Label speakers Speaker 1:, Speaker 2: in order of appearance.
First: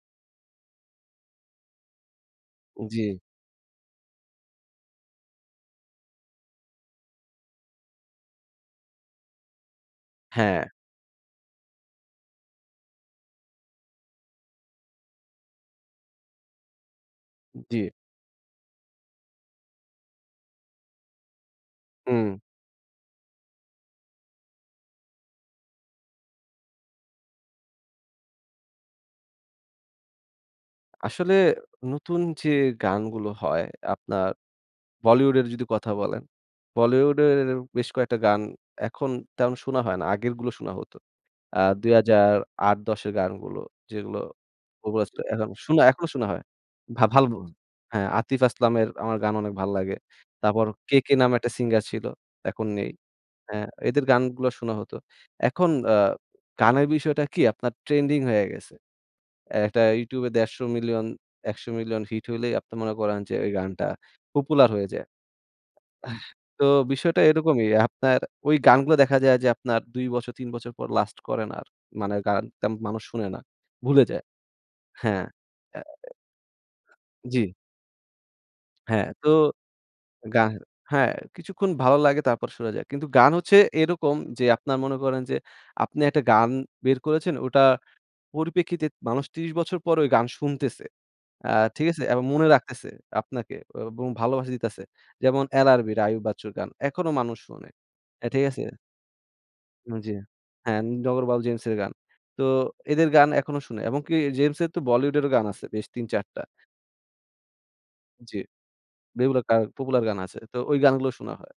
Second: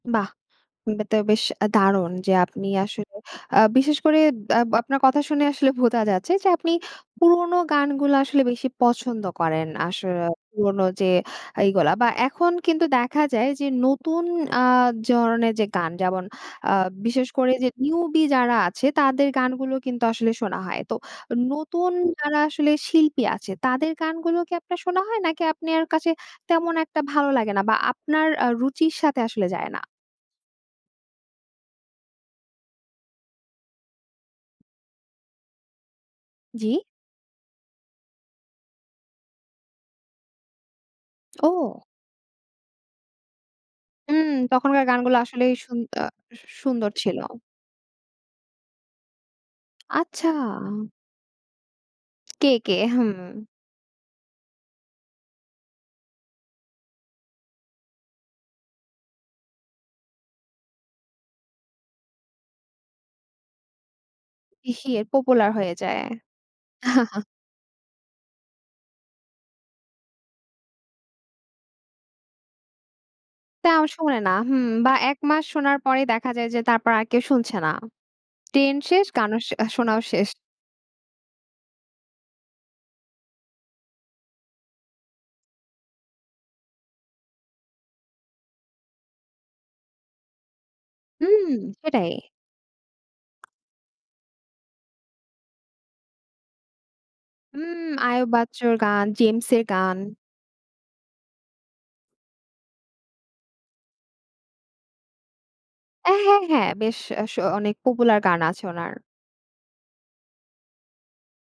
Speaker 1: বাহ! [unintelligible] তো বেশ দারুন যে আপনি
Speaker 2: উম জি।
Speaker 1: আসলে আ বিশেষ করে আব আপনার কথা শুনে আসলে বোঝা যাচ্ছে যে আপনি পুরোনো গানগুলো আসলে বেশি পছন্দ করেন, আসরে
Speaker 2: হ্যাঁ।
Speaker 1: পুরোনো যে এইগুলা বা এখন কিন্তু দেখা যায় যে নতুন আ জরনের যে গান যেমন আ বিশেষ করে যে
Speaker 2: জি।
Speaker 1: নিউবি যারা আছে তাদের গানগুলো কিন্তু আসলে শোনা হয়। তো নতুন
Speaker 2: হুম।
Speaker 1: যারা আসলে শিল্পী আছে তাদের গানগুলো কি আপনার শোনা হয় নাকি আপনার কাছে তেমন একটা ভালো লাগে না বা আপনার আ রুচির সাথে আসলে যায় না?
Speaker 2: আসলে নতুন যে গানগুলো হয় আপনার বলিউডের যদি কথা বলেন,
Speaker 1: জি।
Speaker 2: বলিউডের বেশ কয়েকটা গান এখন তেমন শুনা হয় না। আগেরগুলো শোনা হত। আ
Speaker 1: ও!
Speaker 2: ২০০৮-১০ এর গানগুলো যেগুলো,
Speaker 1: হুম তখনকার
Speaker 2: popular
Speaker 1: গানগুলো
Speaker 2: এখন
Speaker 1: আসলেই শুন
Speaker 2: শুনা
Speaker 1: আ
Speaker 2: এখনো শোনা হয়। হ্যাঁ।
Speaker 1: সুন্দর ছিল।
Speaker 2: [unintelligible] হ্যাঁ আতিফ আসলামের আমার গান অনেক ভাল লাগে।
Speaker 1: আচ্ছা।
Speaker 2: তারপর KK নামে একটা সিঙ্গার ছিল এখন
Speaker 1: KK
Speaker 2: নেই।
Speaker 1: হুম।
Speaker 2: হ্যাঁ। এদের গানগুলো শোনা হত। এখন আ গানের বিষয়টা কি আপনার ট্রেন্ডিং হয়ে গেছে। একটা ইউটিউবে ১৫০ মিলিয়ন ১০০ মিলিয়ন হিট হলেই আপনি মনে করেন যে ঐ গানটা popular হয়ে
Speaker 1: ইহে
Speaker 2: যায়।
Speaker 1: পপুলার হয়ে যায়।
Speaker 2: তো বিষয়টা এরকমই। আপনার ঐ গানগুলো দেখা যায় যে আপনার ২ বছর ৩ বছর পর লাস্ট করে না আর। মানে গান তেমন মানুষ শোনে না।
Speaker 1: তাও
Speaker 2: ভুলে
Speaker 1: শোনে
Speaker 2: যায়।
Speaker 1: না হুম বা ১
Speaker 2: হ্যাঁ।
Speaker 1: মাস শোনার
Speaker 2: অ্যা
Speaker 1: পরেই দেখা যায় যে তারপর আর কেউ
Speaker 2: জি।
Speaker 1: শুনছে না। ট্রেন্ড শেষ
Speaker 2: হ্যাঁ তো।
Speaker 1: গানও আ শোনাও শেষ।
Speaker 2: গা হ্যাঁ কিছুক্ষণ ভালো লাগে তারপর সরে যায়। কিন্তু গান হচ্ছে এরকম যে আপনারা মনে করেন যে আপনি একটা গান বের করেছেন ওটা পরিপ্রেক্ষিতে মানুষ ৩০ বছর পরেও গান শুনতেছে। আ
Speaker 1: হুম
Speaker 2: ঠিক আছে?
Speaker 1: সেটাই।
Speaker 2: এবং মনে রাখতেছে আপনাকে এবং ভালোবাসা দিতেছে। যেমন LRB আইয়ুব বাচ্চুর গান এখনো মানুষ শোনে।
Speaker 1: হুম। আয়ুব
Speaker 2: ঠিক আছে?
Speaker 1: বাচ্চর গান, জেমসের গান।
Speaker 2: জি। হ্যাঁ নগরবাউল জেমসের গান। তো এদের গান এখনো শুনে এবং কি জেমসের তো বলিউডেরও গান আছে বেশ
Speaker 1: অ্যা,
Speaker 2: ৩-৪ টা
Speaker 1: হ্যাঁ, হ্যাঁ। বেশ এ স অনেক পপুলার
Speaker 2: জি।
Speaker 1: গান আছে ওনার।
Speaker 2: রেগুলার কার পপুলার গান আছে। তো ওই গানগুলো শোনা হয়।